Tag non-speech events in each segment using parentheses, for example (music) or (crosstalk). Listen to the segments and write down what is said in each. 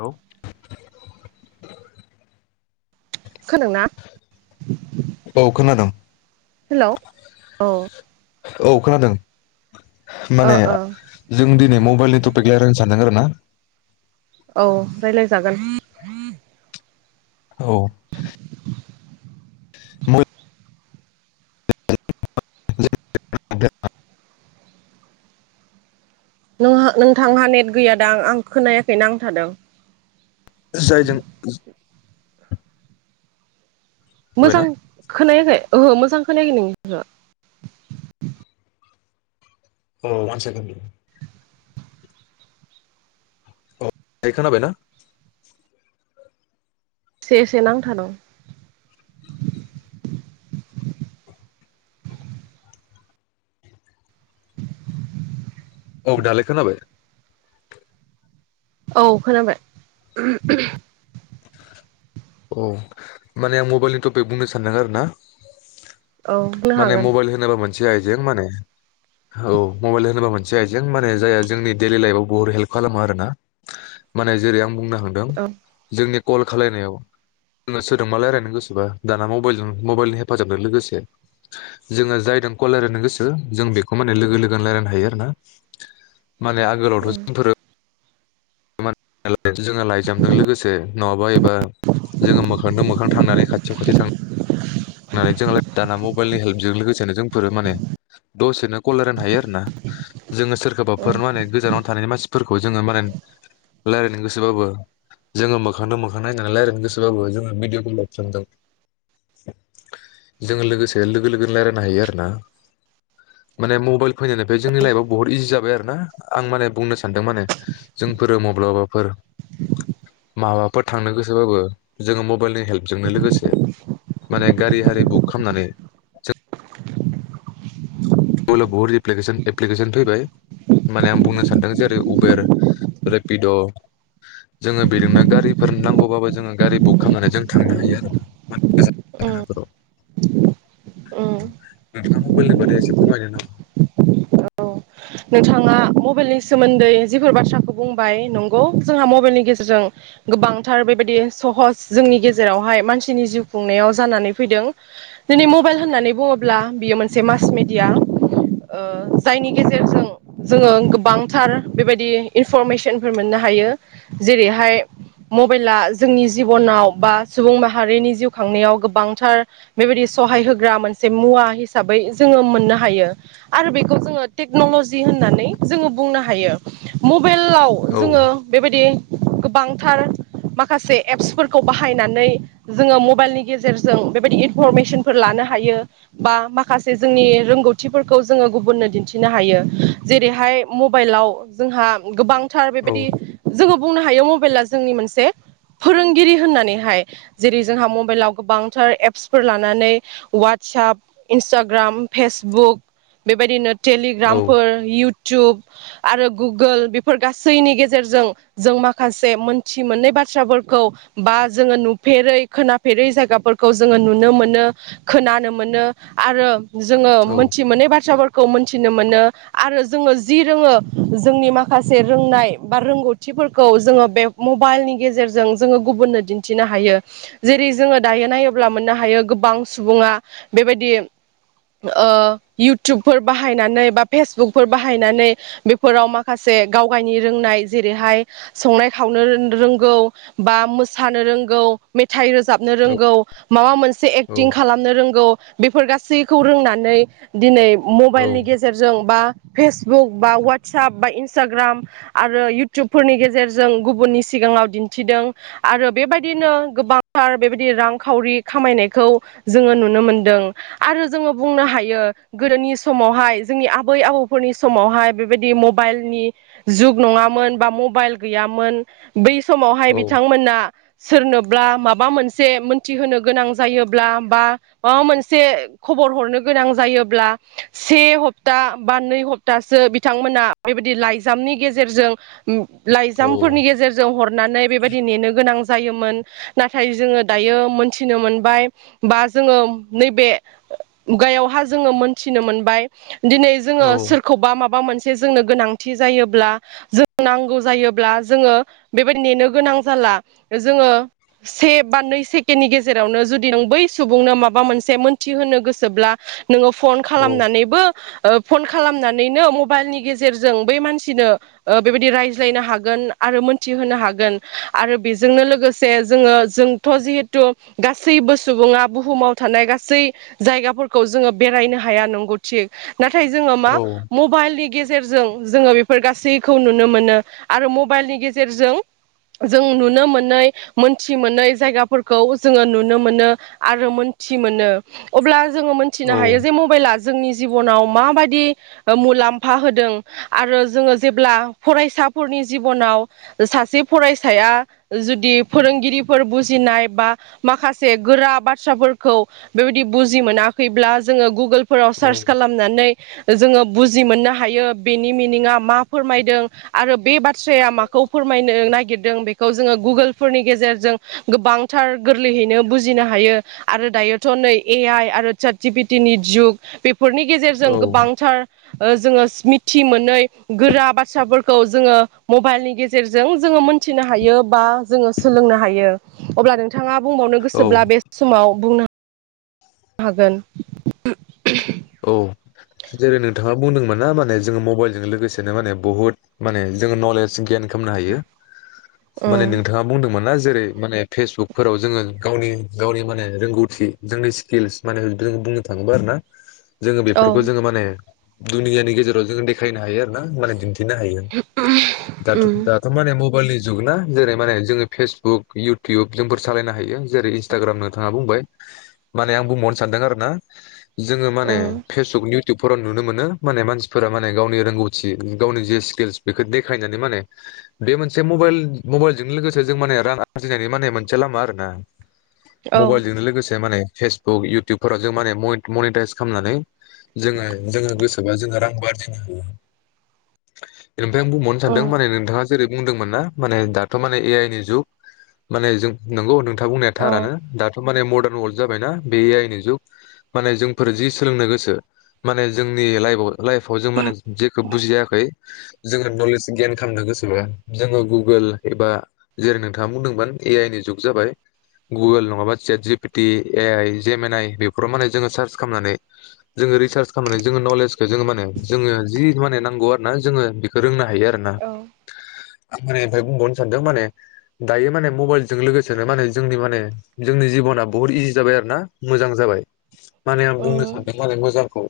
Hello. खोनादों ना? औ खोनादों। हेल औ। औ खोनादों। माने ओ जों दिनै मबाइलनि टपिक रायज्लायनो सानदों आरो ना। औ रायलायजागोन। औ (unintelligible) नोंहा नोंथांहा नेट गैयादां आं खोनायाखैना नांथादों। जायजों मोजां खोनाबायना खोनायाखै ओहो मोजां मोजां खोनायाखै नोंनिखो औ वान सेकेन्ड औ दायो खोनाबायना? एसे एसे नांथादों । औ दालाय खोनाबाय। औ खोनाबाय। औ माने आं मबाइलनि टपिक बुंनो सानदों आरोना। औ होननो हागोन। से आइजें माने औ मबायल होनोबा मोनसे आइजें माने जायहा जोंनि दैलि लायफाव बहत हेल्फ खालामो आरोना। माने जेरै आं बुंनो हादों औ जोंनि कल खालायनायाव जोङो सोदजोंबा रायलायनो गोसोबा दाना मबाइलजों मबाइलनि हेफाजाबजों लोगोसे जोङो जायदो कल रायलायनो गोसो जों बेखौ माने लोगो लोगोनो रायलायनो हायो आरो ना। माने आगोलावथ उम जोंफोरो जोङो लाइजामजों लोगोसे नङाबा एबा जोङो मोखांदो मोखां थांनानै खाथियाव खाथि थां होननानै जों दाना मबाइलनि हेल्पजों लोगोसेनो जोंफोरो माने दसेनो कल लायरायनो हायो आरोना जोङो सोर उम गोबाबफोर माने गोजानाव थानायनि मानसिफोरखौ जोङो माने लायरायनो गोसोबाबो जोङो मोखांदो मोखां नायनानै रायलायनो गोसोबाबो जोङो भिडिअ (unintelligible) लाफ्रांदों जोङो लोगोसे लोगो लोगोनो रायलायनो हायो आरो ना माने मबाइल फैनायनिफ्राय जोंनि लाइफआव बहुत इजि जाबाय आरो ना आं माने बुंनो सानदों माने जोंफोरो म ब्लाबाफोर माबाफोर थांनो गोसोबाबो जोङो मबाइलनि हेल्पजोंनो लोगोसे माने गारि हारि बुक खामनानै जो (unintelligible) बुहुत एप्लि एप्लिकेसन फैबाय माने आं बुंनो सानदों जेरै उबेर रेपिद' जोङो बेजोंनो गारिफोर नांगौबाबो जोङो गारि बुक खालामनानै जों थांनो हायो आरो। (inaudible) उम उम नोंथाङा मबायलनि बादै एसे फोरमायदोना। नोंथाङा मबाइलनि सोमोन्दै जिफोर बाथ्राखौ बुंबाय नंगौ जोंहा मबाइलनि गेजेरजों गोबांथार बेबायदि सहस जोंनि गेजेरावहाय मानसिनि जिउ खुंनायाव जानानै फैदों दिनै मबाइल होननानै बुङोब्ला बियो मोनसे मास मेडिया ओ जायनि गेजेरजों जोङो गोबांथार बेबायदि इनफरमेसनफोर मोननो हायो जेरैहाय मबाइला जोंनि जिबनाव बा सुबुं माहारिनि जिउ खांनायाव गोबांथार बेबायदि सहाय होग्रा मोनसे मुवा हिसाबै जोङो मोननो हायो आरो बेखौ जोङो टेक्नलजि होननानै जोङो बुंनो हायो म बेलाव औ जोङो बेबायदि गोबांथार माखासे एप्सफोरखौ बाहायनानै जोङो मबाइलनि गेजेरजों बेबायदि इनफरमेसनफोर लानो हायो बा माखासे जोंनि रोंगौथिफोरखौ जोङो गुबुननो दिन्थि नो हायो जेरैहाय मबाइलाव जोंहा गोबां थार औ बेबायदि जोङो बुंनो हायो मबाइला जोंनि मोनसे फोरोंगिरि होननानैहाय जेरै जोंहा मबाइलाव गोबांथार एप्सफोर लानानै वाटसाप इन्स्टाग्राम फेसबुक बेबायदिनो औ टेलिग्रामफोर इउ टुब आरो गुगोल बेफोर गासैनि गेजेरजों जों माखासे मोनथि मोनै बाथ्राफोरखौ बा जोङो नुफेरै खोनाफेरै जायगाफोरखौ जोङो नुनो मोनो खोनानो मोनो आरो जोङो औ मोनथि मोनै बाथ्राफोरखौ मोन थिनो मोनो आरो जोङो जि रोङो जोंनि माखासे रोंनाय बा रोंगौथिफोरखौ जोङो बे मबाइलनि गेजेरजों जोङो गुबुननो दिन्थिनो हायो जेरै जोङो दायो नायोब्ला मोननो हायो गोबां सुबुङा बेबायदि ओ इउटिवबफोर बाहायनानै बा फेसबुकफोर बाहायनानै बेफोराव माखासे गाव गावनि रोंनाय जेरैहाय संनाय खावनो रोंगौ बा मोसानो रोंगौ मेथाइ रोजाबनो औ रोंगौ माबा मोन से औ एक्टिं खालामनो रोंगौ बेफोर गासैखौ रोंनानै दिनै औ मबाइलनि गेजेरजों बा फेसबुक बा वाटसाप बा इन्स्टाग्राम आरो इउटुबफोरनि गेजेरजों गुबुननि सिगाङाव दिन्थिदों आरो बेबायदिनो गोबांथार बेबायदि रांखावरि खामायनायखौ जोङो नुनो मोनदों आरो जोङो बुंनो हायो गोदोनि समावहाय जोंनि आबै आबौफोरनि समावहाय बेबायदि मबाइलनि जुग नङामोन बा मबाइल गैयामोन बै समावहाय औ बिथांमोना सोरनो ब्ला माबा मोनसे मोनथिहोनो गोनां जायोब्ला बा माबामोनसे खबर हरनो गोनां जायोब्ला से हप्ता बा नै हप्तासो बिथांमोना बेबायदि लाइजामनि गेजेरजों लाइजामफोरनि औ गेजेरजों हरनानै बेबायदि नेनो गोनां जायोमोन नाथाय जोङो दायो मोनथिनो मोनबाय बा जोङो नैबे मुगायावहा जोङो मोन थिनो मोनबाय। दिनै जोङो सोरखौबा माबा मोन मोनसे जोंनो गोनांथि जायोब्ला जों नांगौ जायोब्ला जोङो बेबायदि नेनो गोनां जाला जोङो से बा नै सेकेनडनि गेजेरावनो जुदि नों बै सुबुंनो माबा मोनसे मोनथि होनो गोसोब्ला नोङो फन औ खालामनानैबो ओ फन खालामनानैनो मबाइलनि गेजेरजों बै मानसिनो ओ बेबायदि रायज्लायनो हागोन आरो मोनथिहोनो हागोन आरो बेजोंनो लोगोसे जोङो जोंथ' जिहेथु गासैबो सुबुङा बुहुमाव थानाय गासै जायगाफोरखौ जोङो बेरायनो हाया नंगौ थिग नाथाय जोङो मा मबाइलनि गेजेर जेरजों जोङो बेफोर गासैखौ नुनो मोनो आरो मबाइलनि गेजेरजों जों नुनो मोनै मोनथि मोनै जायगाफोरखौ जोङो नुनो मोनो आरो मोनथि मोनो अब्ला जोङो मोनथिनो हायो जे मबाइला जोंनि जिबनाव माबायदि मुलामफा होदों आरो जोङो जेब्ला फरायसाफोरनि जिबनाव सासे फरायसाया जुदि फोरोंगिरिफोर बुजिनाय बा माखासे गोरा बाथ्राफोरखौ बेबायदि बुजि मोना खैब्ला जोङो गोगोल फोराव औ सार्च खालामनानै जोङो बुजि मोननो हायो बेनि मिनिङा मा फोरमायदों आरो बे बाथ्राया माखौ फोरमायनो नागिर नागिरदों बेखौ जोङो गुगोलफोरनि गेजेरजों गोबांथार गोरलैयैनो बुजिनो हायो आरो दायोथ' नै ए आइ आरो सात जि पि टिनि जुग बे बेफोरनि गेजेरजों गोबांथार ओ जोङो मिथि मोनै गोरा बाथ्राफोरखौ जोङो मबाइलनि गेजेरजों जोङो मोनथिनो हायो बा जोङो सोलोंनो हायो अब्ला नोंथां नोंथाङा बुंबावनो औ गोसोब्ला बे समाव बुंनो हागोन (unintelligible) औ जेरै नोंथाङा बुंदोंमोन ना माने जोङो मबाइलजों लोगोसेनो माने बुहुत माने जों नलेज गेन खायमनो हायो उम माने नोंथाङा बुंदोंमोन ना जेरै माने फेसबुकफोराव जोङो गावनि गावनि माने रोंगौथि जोंनि स्किल्स माने जों बुंनो थाङोब्ला आरो ना। जोङो औ बेफोरखौ जोङो माने दुनियानि गेजेराव जोङो देखायनो हायो आरो ना मने दिनथ थिनो हायो दाथ' उम दाथ' माने म बेलनि जुग ना जेरै माने जोङो फेसबुक इउटुब जोंफोर सालायनो हायो जेरै इन्स्टाग्राम नोंथाङा बुंबाय माने आं बुंबावनो सानदों आरो ना जोङो माने उम फेसबुक नि इउटुबफोराव नुनो मोनो माने मानसिफोरा माने गावनि रोंगौथि गावनि जि स्किल्स बेखौ देखायनानै माने बे मोनसे मबाइल मबाइलजों लोगोसे जों माने रां आरजिनायनि माने मोनसे लामा आरो ना। औ मबाइलजोंनो लोगोसे माने फेसबुक इउटुबफोराव जों माने म मनिटाइस खामनानै जोङो जोङो गोसोबा जोङो रांबो आरजिनो हायो। ओमफाय आं बुंबावनो औ सानदों माने नोंथाङा जेरै बुंदोंमोन ना माने दाथ' माने ए आइ नि जुग माने जों नंगौ नोंथां। बुंनाया थारानो औ दाथ' माने मदार्न वर्ल्ड जाबायना बे ए आइ नि जुग। माने जोंफोर जि सोलोंनो गोसो माने जोंनि लाइभ लाइफाव जों माने जेखौ बुजियाखै जोङो नलेज गेइन खालामनो गोसोबा जोङो गुगोल एबा जेरै नोंथाङा बुंदोंमोन ए आइ नि जुग जाबाय गुगोल नङाबा जेट जि पिटि ए आइ जेम एन आइ बेफोराव माने जोङो सार्च खामनानै हायो आरो ना? आं माने ओमफ्राय बुंबावनो सानदों माने दायो माने मबाइलजों लोगोसेनो माने जोंनि माने जोंनि जिब'ना बुहुत इजि जाबाय आरो ना मोजां जाबाय। माने आं औ बुंनो सानदों माने मोजांखौ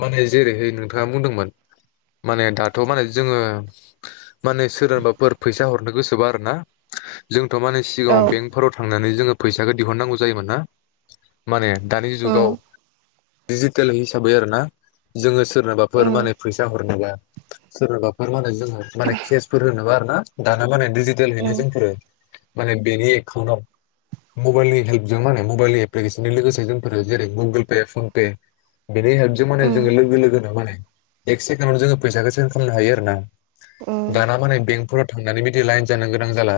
माने जेरैहाय नोंथाङा बुंदोंमोन माने दाथ' माने जोङो माने सोरनोबाफोर फैसा हरनो गोसोबा आरोना जों थ' माने सिगाङाव औ बेंकफोराव थांनानै जोङो फैसाखो दिहुननांगौ जायोमोन ना माने दानि उम जुगाव दिजिटेल हिसाबै आरोना जोङो ओ सोरनोबाफोर माने फैसा हरनोबा सोरनोबाफोर माने माने केसफोर होनोबा आरो (unintelligible) दानो (unintelligible) (unintelligible) ओ हैैनो जोंफोरो माने बेनि एकाउन्टाव मबेलनि हेल्पजों माने मबेलनि एप्लिकेसनजों लोगोसे जों जेरै गुगोल पे पन पे बेनि हेल्पजों माने जोङो लोगो लोगोनो माने एक् सेकेणडआवनो जोङो फैसाखौ सेन्स खालामनो हायो आरो ना दाना माने बेंकफोराव थांनानै बिदि लाइन जानो गोनां जाला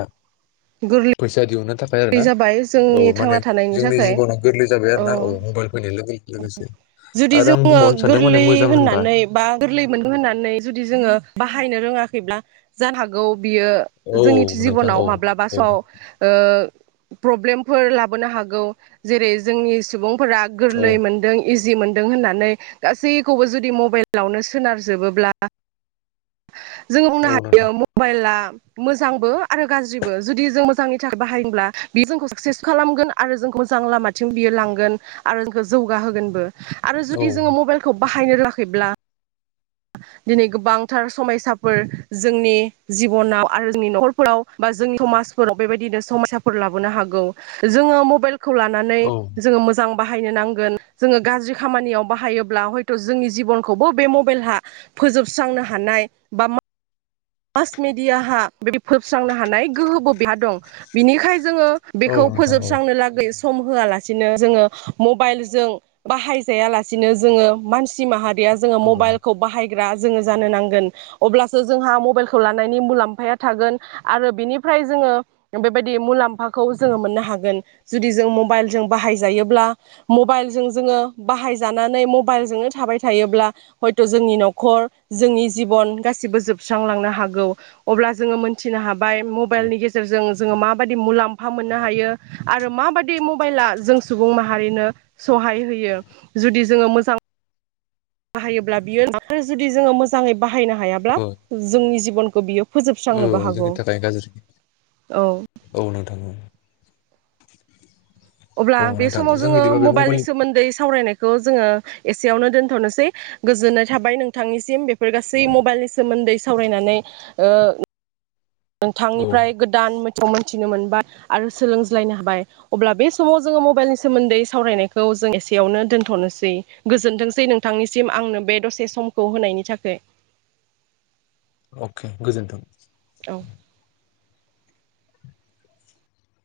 फैसा दिहुन्नो थाखाय आरो बै ना जाबाय औ जोंनि माने थांना थानायनि जोंनि थाखाय जिबनाव गोरलै जाबाय आरो ना औ मबाइल फैनाय लोगो लोगोसे जुदि आरो आं जोङो बुंबावनो सानदों माने गोरलै मोजां होनबा होननानै बा गोरलै मोनदों होननानै जुदि जोङो बाहायनो रोङा फैब्ला जानो हागौ बियो औ जोंनि नोंथां औ जिबनाव माब्लाब स' औ ओ प्रब्लेमफोर लाबोनो हागौ जेरै जोंनि सुबुं फोरा औ गोरलै मोन्दों इजि मोनदों होननानै गासैखौबो जुदि मबाइलावनो सोनारजोबोब्ला जोङो बुंनो औ हायो नोंथां मबाइला मोजांबो आरो गाज्रिबो जुदि जों मोजांनि थाखाय बाहायब्ला बियो जोंखौ साक्सेस खालामगोन आरो जोंखौ जों लामाथिं बियो लांगोन आरो जोंखौ जौगाहोगोनबो आरो औ जुदि जोङो मबाइलखौ बाहायनो रोङाखैब्ला दिनै गोबांथार समयसाफोर जोंनि जिबनाव आरो जोंनि न'खरफोराव बा जोंनि समाजफोराव बेबायदिनो समयसाफोर लाबोनो हागौ जोङो मबाइल खौ लानानै औ जोङो मोजां बाहायनो नांगोन जोङो गाज्रि खामानियाव बाहायोब्ला हयथ' जोंनि जिबनखौबो बे मबाइलहा फोजोबस्रांनो हानाय बा मा मास मेडियहा बि फोोबस्रांनो हानाय गोहोबो बिहा दं बिनिखायनो जोङो औ बेखौ नोंथां औ फोजोबस्रांनो लागै सम होआलासेनो जोङो मबाइल जों बाहायजाया लासेनो जोङो मानसि माहारि जोङो ओ मबाइलखौ बाहाय बाहायग्रा जों जानो नांगोन अब्लासो जोंहा मबाइलखौ लानायनि मुलाम्फाया थागोन आरो बिनिफ्राय जोङो बेबायदि मुलाम्फाखौ जोङो मोननो हागोन जुदि जों मबाइल जों बाहायजायोब्ला मबाइल जों जोङो बाहायजानानै मबाइलजोंनो थाबाय थायोब्ला हयथ' जोंनि न'खर जोंनि जिबन गासिबो जोबस्रांलांनो हागौ हागौ अब्ला जों मोनथिनो हायो बाय मबाइलनि गेजेरजों जों माबादि मुलाम्फा फा मोननो हायो आरो माबाददि मबाइला जों सुबुं माहारिनो सहाय होयो जुदि जोङो मोजां बाहायोब्ला बियो आरो जुदि जोङो मोजाङै बाहायनो हायाब्ला ओ जोंनि जिबन बनखौ बियो ओ फोजोबस्रांनोबो हागौ जोंनि थाखाय गाज्रि औ औ नोंथां औ अब्ला औ बे नोंथां समाव जों जोङो बिदिबा बे मबाइलनि मबाइल सोमोन्दै सावरायनाय बेखौ जोङो एसेयावनो दोनथ'नोसै गोजोननाय थाबाय नोंथांनिसिम बे फोर गासै मबाइलनि सोमोन्दै सावरायनानै ओ औ नोंथांनिफ्राय गोदान मि मिथिनो मोनबाय आरो सोलोंज्लायनो हाबाय अब्ला बे समाव जोङो मबाइलनि सोमोन्दै सावरायनायखौ जों एसेयावनो दोन्थ'नोसै गोजोनथोंसै नोंथांनिसिम आंनो बे दसे समखौ होनायनि थाखाय अके गोजोन्थों औ